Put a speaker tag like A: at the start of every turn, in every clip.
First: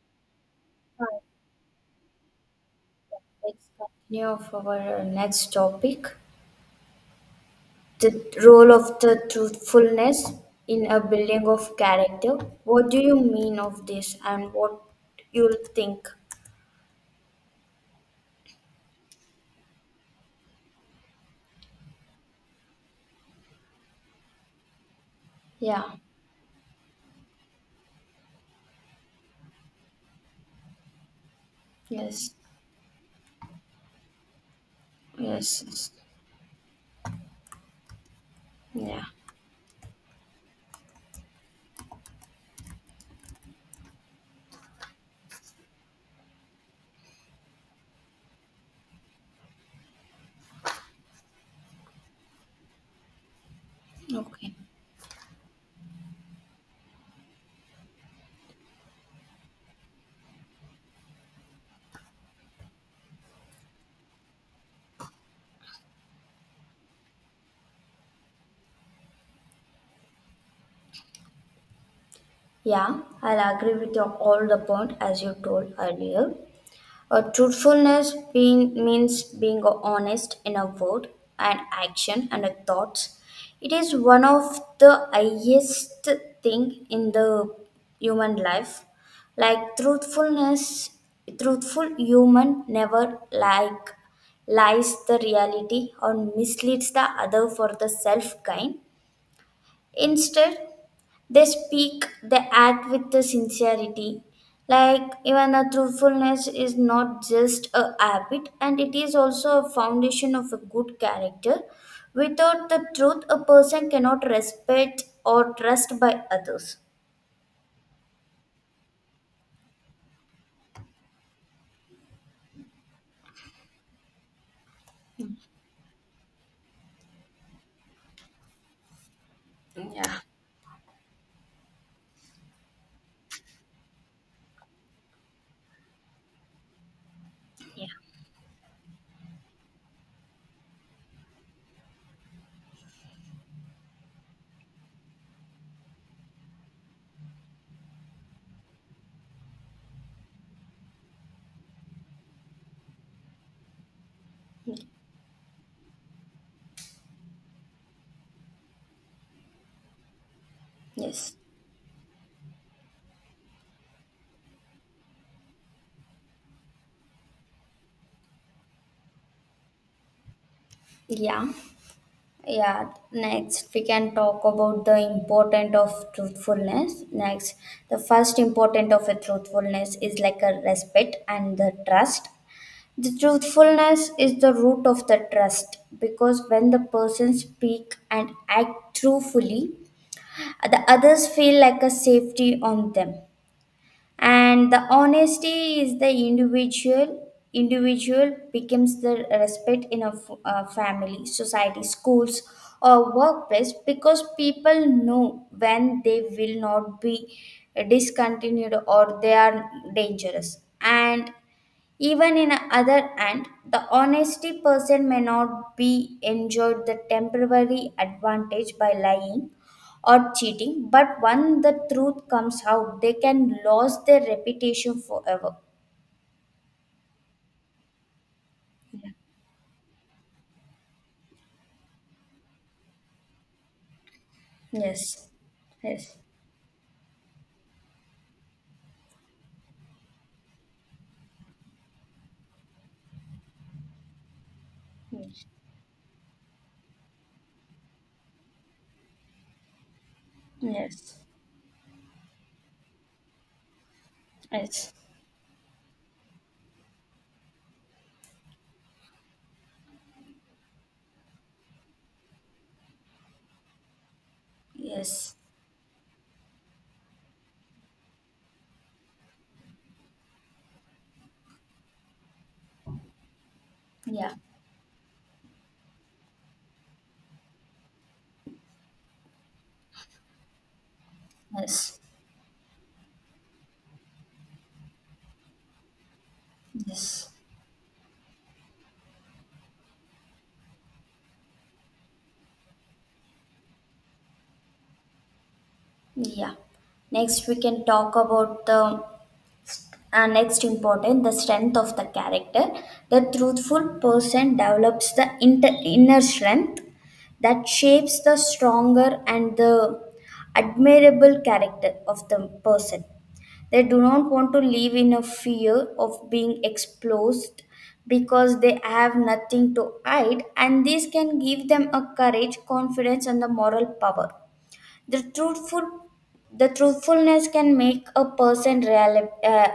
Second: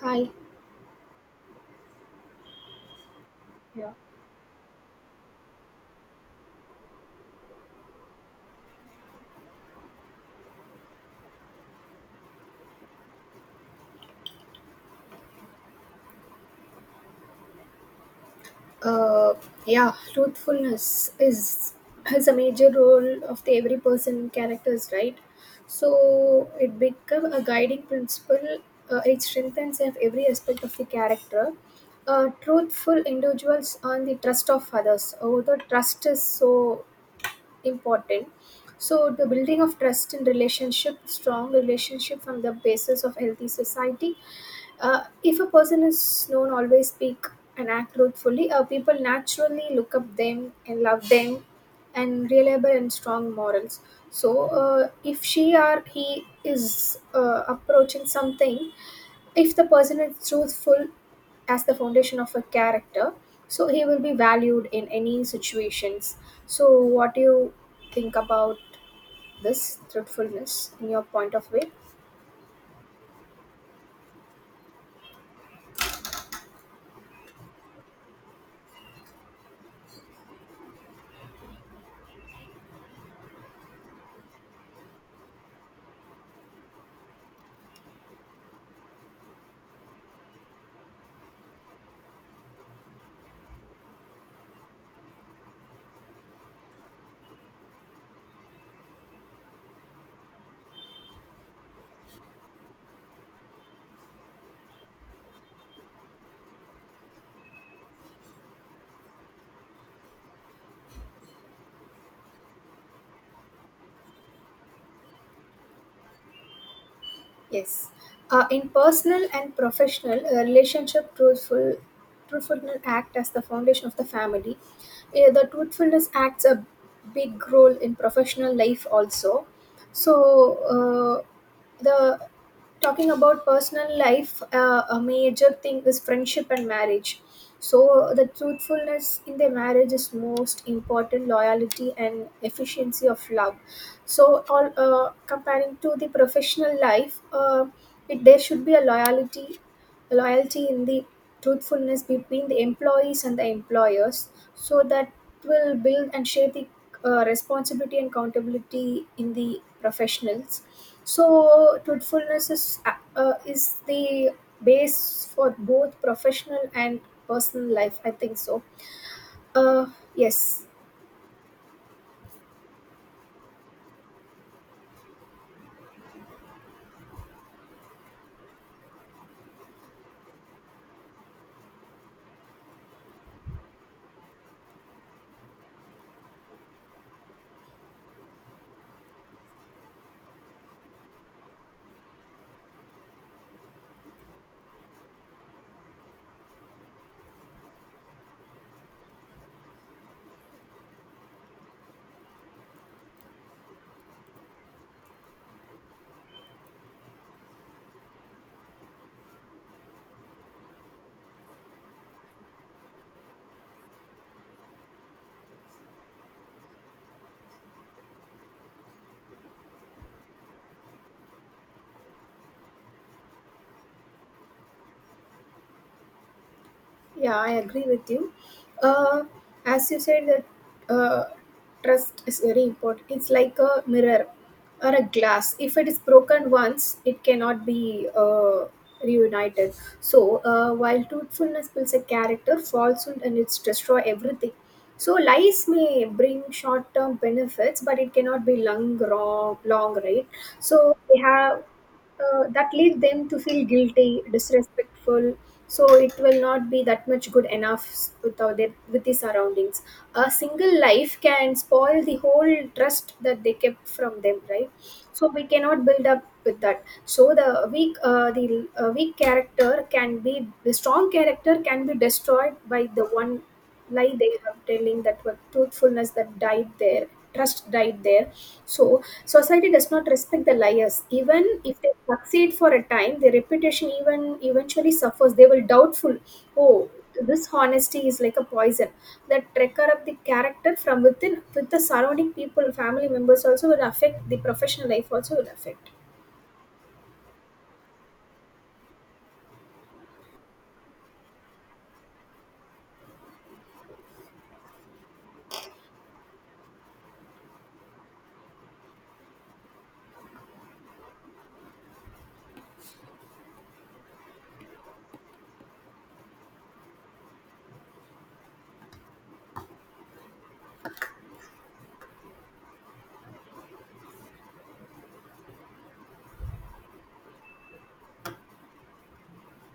A: Hi.
B: Right, let's
A: Yeah.
B: continue of our next topic, the role of the truthfulness in a building of character. What do you mean of this and what you'll think?
A: Uh, yeah, truthfulness is a major role of the every person characters, right?
B: Yeah,
A: So it become a guiding principle. It strengthens of every aspect of the character.
B: yes,
A: Truthful individuals earn the trust of others. Oh, the
B: yes, yes.
A: trust is so important.
B: Yeah,
A: So the building of trust in relationship, strong relationship from the basis of healthy society. If a person is known always speak and act truthfully, people naturally look up them and love them and reliable and strong morals. So
B: okay.
A: if she or he is approaching something, if the person is truthful as the foundation of a character, so he will be valued in any situations. So what do you think about this truthfulness in your point of view?
B: Yeah, I'll agree with your, all the point as you told earlier. Truthfulness being, means being honest in a word, and action, and a thoughts. It is one of the highest thing in the human life. Like truthfulness, truthful human never like lies the reality or misleads the other for the self gain. Instead, they speak, they act with the sincerity. Like even a truthfulness is not just a habit and it is also a foundation of a good character. Without the truth, a person cannot respect or trust by others.
A: Yes. In personal and professional relationship, truthfulness act as the foundation of the family. The truthfulness acts a big role in professional life also. So the talking about personal life, a major thing is friendship and marriage.
B: Yeah.
A: So the truthfulness in the marriage is most important. Loyalty and efficiency of love so on comparing to the professional life it, there should be a loyalty in the truthfulness between the employees and the employers so that will build and shape the responsibility and accountability in the professionals.
B: Yes.
A: So truthfulness is the base for both professional and personal life, I think so. uh, yes.
B: Yeah. Yeah. Next, we can talk about the importance of truthfulness. Next, the first important of a truthfulness is like a respect and the trust. The truthfulness is the root of the trust because when the person speak and act truthfully, the others feel like a safety on them. And the honesty is the individual becomes the respect in a a family, society, schools or workplace because people know when they will not be discontinued or they are dangerous. And even in other hand, the honesty person may not be enjoyed the temporary advantage by lying or cheating, but when the truth comes out, they can lose their reputation forever.
A: Yeah, I agree with you.
B: Yeah.
A: Uh, as you said, that trust is very important. It's like a mirror or a
B: Yes.
A: glass. If it is
B: Yes.
A: broken once, it cannot be reunited. So, while truthfulness builds a character, falsehood and it's destroy everything. So,
B: Yes.
A: lies may bring short term benefits, but it cannot be long, long, long, right? So,
B: Yes.
A: we have that lead them to feel guilty,
B: Yes.
A: disrespectful. So it will not be that much good enough with our, their, with the surroundings. A single life can spoil the whole trust that they kept from them, right? So
B: Yes.
A: we cannot build up with that, so the weak character can be, the strong character can be destroyed by the one lie they
B: Yeah.
A: have telling, that what truthfulness that died there, trust died there. So society does not respect the liars even if they
B: Yes.
A: succeed for a time, their reputation even eventually suffers, they will doubtful. Oh,
B: Yes.
A: this honesty is like a poison that trigger up the character from within, with the surrounding people, family members also will affect, the professional life also will affect.
B: Yeah. Next, we can talk about the and next important the strength of the character. The truthful person develops the inner strength that shapes the stronger and the admirable character of the person. They do not want to live in a fear of being exposed because they have nothing to hide, and this can give them a courage confidence and the moral power. the truthful, the truthfulness can make a person real, uh,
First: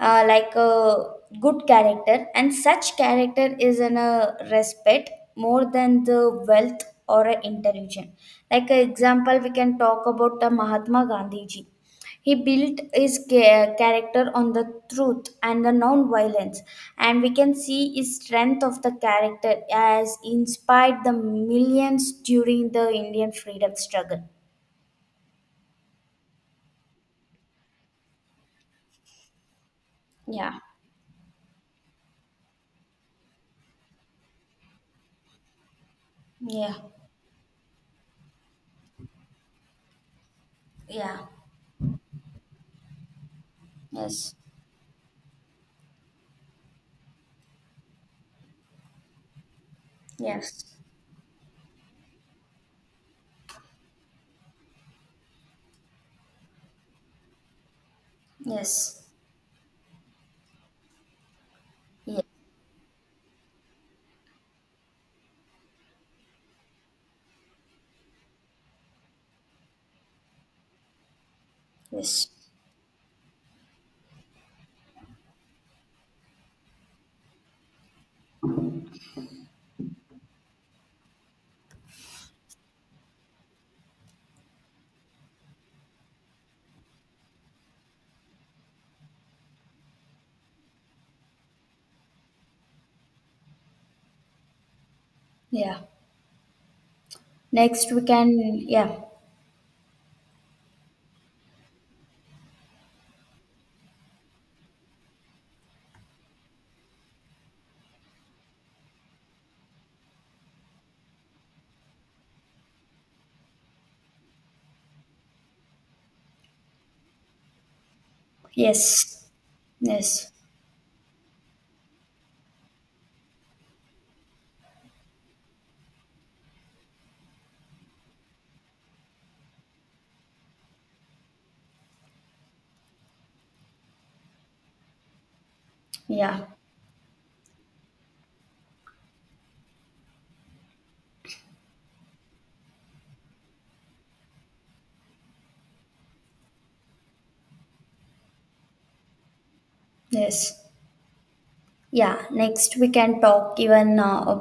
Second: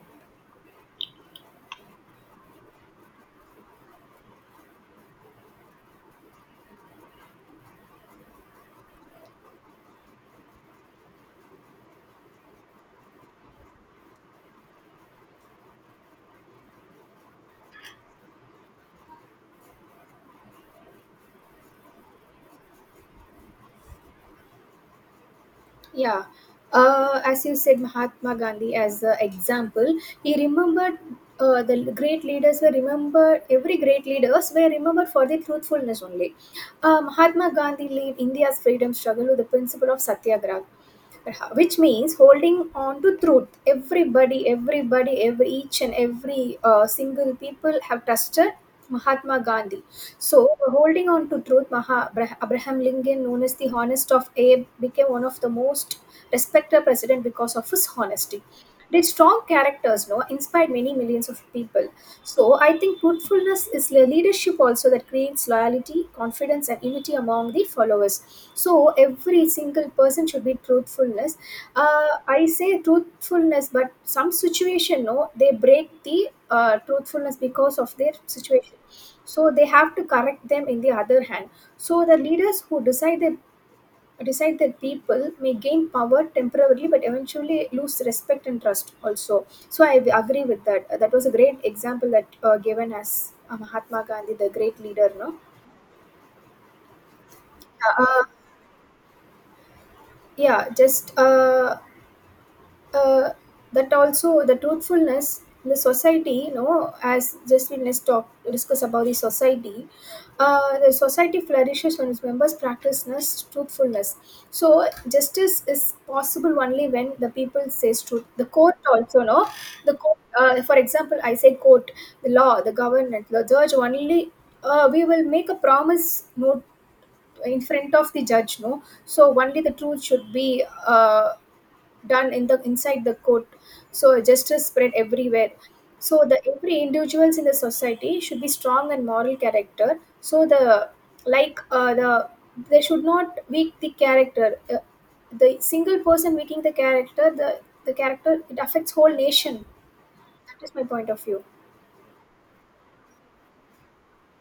B: uh, like a good character, and such character is in a respect more than the wealth or a intelligence. Like an example, we can talk about the Mahatma Gandhi ji. He built his character on the truth and the non-violence, and we can see his strength of the character as inspired the millions during the Indian freedom struggle.
A: Yeah. As you said, Mahatma Gandhi as the example, he
B: Yeah,
A: remembered the great leaders were remembered, every great leaders were remembered for their truthfulness only.
B: yeah,
A: Mahatma Gandhi led India's freedom struggle with the principle of Satyagraha,
B: yeah,
A: which means holding on to truth.
B: yes,
A: Everybody, everybody, every each and every single people have trusted Mahatma Gandhi. So
B: yes,
A: holding on to truth, Abraham Lincoln known as the honest of Abe became one of the most respected president because of his honesty.
B: yes,
A: Their strong characters, no, inspired many millions of people.
B: yeah,
A: So I think truthfulness is leadership also, that creates loyalty, confidence, and unity among the followers. So every single person should be truthfulness.
B: yes,
A: I say truthfulness, but some situation no, they break the truthfulness because of their situation. So they have to correct them in the other hand. So the leaders who decide that people may gain power temporarily but eventually lose respect and trust also, so I agree with that. That was a great example that given as Mahatma Gandhi the great leader, no.
B: yeah. Next we
A: uh, uh,
B: can, yeah,
A: yeah just uh, that also the truthfulness in the society, you know, as just we let's talk discuss about the society. The society flourishes when its members practice this truthfulness. So justice is possible only when the people says truth, the court also,
B: yes,
A: no. The court
B: yes,
A: for example I say court, the law, the government, the judge only. We will make a promise no in front of the judge, no, so only the truth should be done in the inside the court. So justice spread everywhere. So the
B: yeah,
A: every individuals in the society should be strong and moral character, so the like the they should not weak the character. The single person weakening the character, the character it affects whole nation.
B: yes,
A: That is my point of view,
B: yeah. Next we can talk even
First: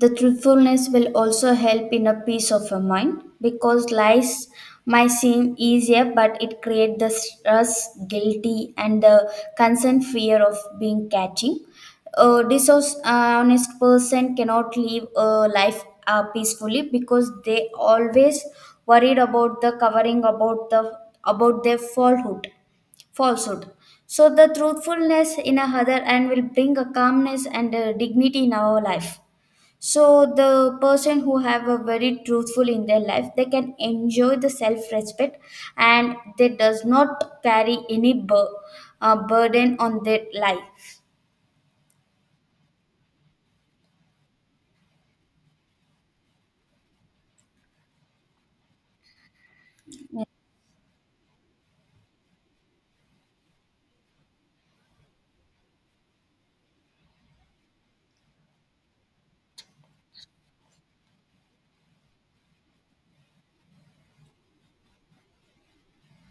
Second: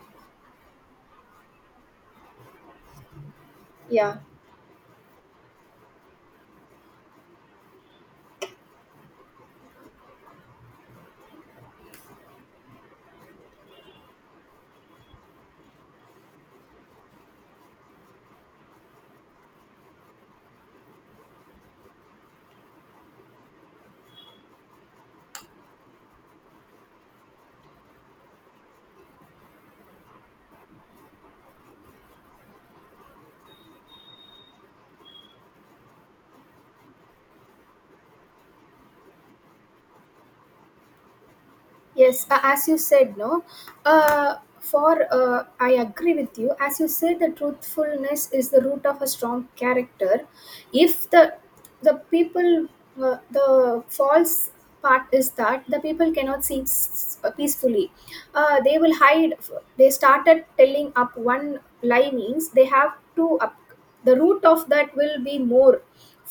B: the truthfulness will also help in a peace of your mind because
A: yeah.
B: lies might seem easier, but it creates the stress, guilty, and the constant fear of being catching. A dishonest person cannot live a life peacefully because they always worried about the covering about the about their falsehood. So the truthfulness in a other and will bring a calmness and a dignity in our life. So the person who have a very truthful in their life they can enjoy the self respect, and they does not carry any burden on their life.
A: Yes, as you said, no. For I agree with you, as you said, the truthfulness is the root of a strong character.
B: Yeah.
A: If the the people, the false part is that the people cannot sleep peacefully. They will hide, they started telling up one lie means they have to up, the root of that will be more.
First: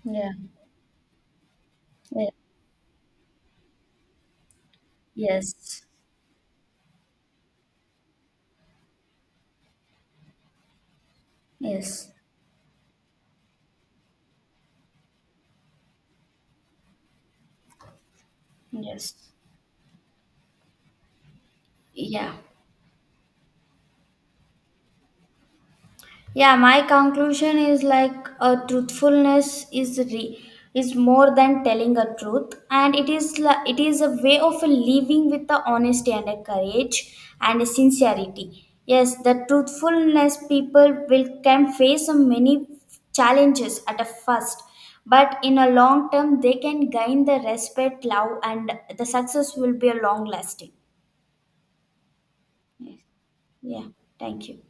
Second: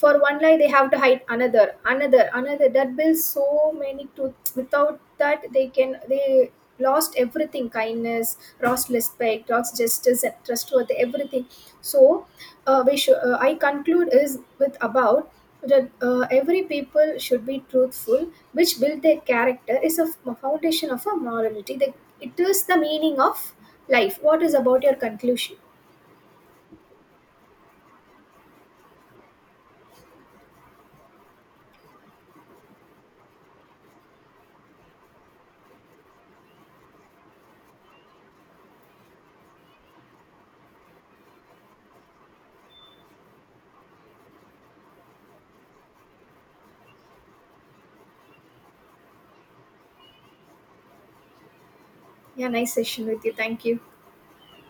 A: For
B: Yeah,
A: one lie they have to hide another, another,
B: yeah.
A: another, that builds so many truths. Without that they
B: Yes,
A: can they lost everything, kindness lost, respect lost, justice and trustworthy everything.
B: yes,
A: So I conclude is with about that every people should be truthful, which build
B: yes,
A: their character is a foundation of a morality. That
B: yeah.
A: it is the meaning of life. What is about your conclusion?
B: Yeah, my conclusion is like a truthfulness is more than telling a truth, and it is a way of living with the honesty and a courage and a sincerity. Yes, the truthfulness people will can face a many challenges at a first, but in a long term they can gain the respect, love, and the success will be a long lasting.
A: Yeah, nice
B: Yes.
A: session with you. Thank you.
B: Yeah. Thank you.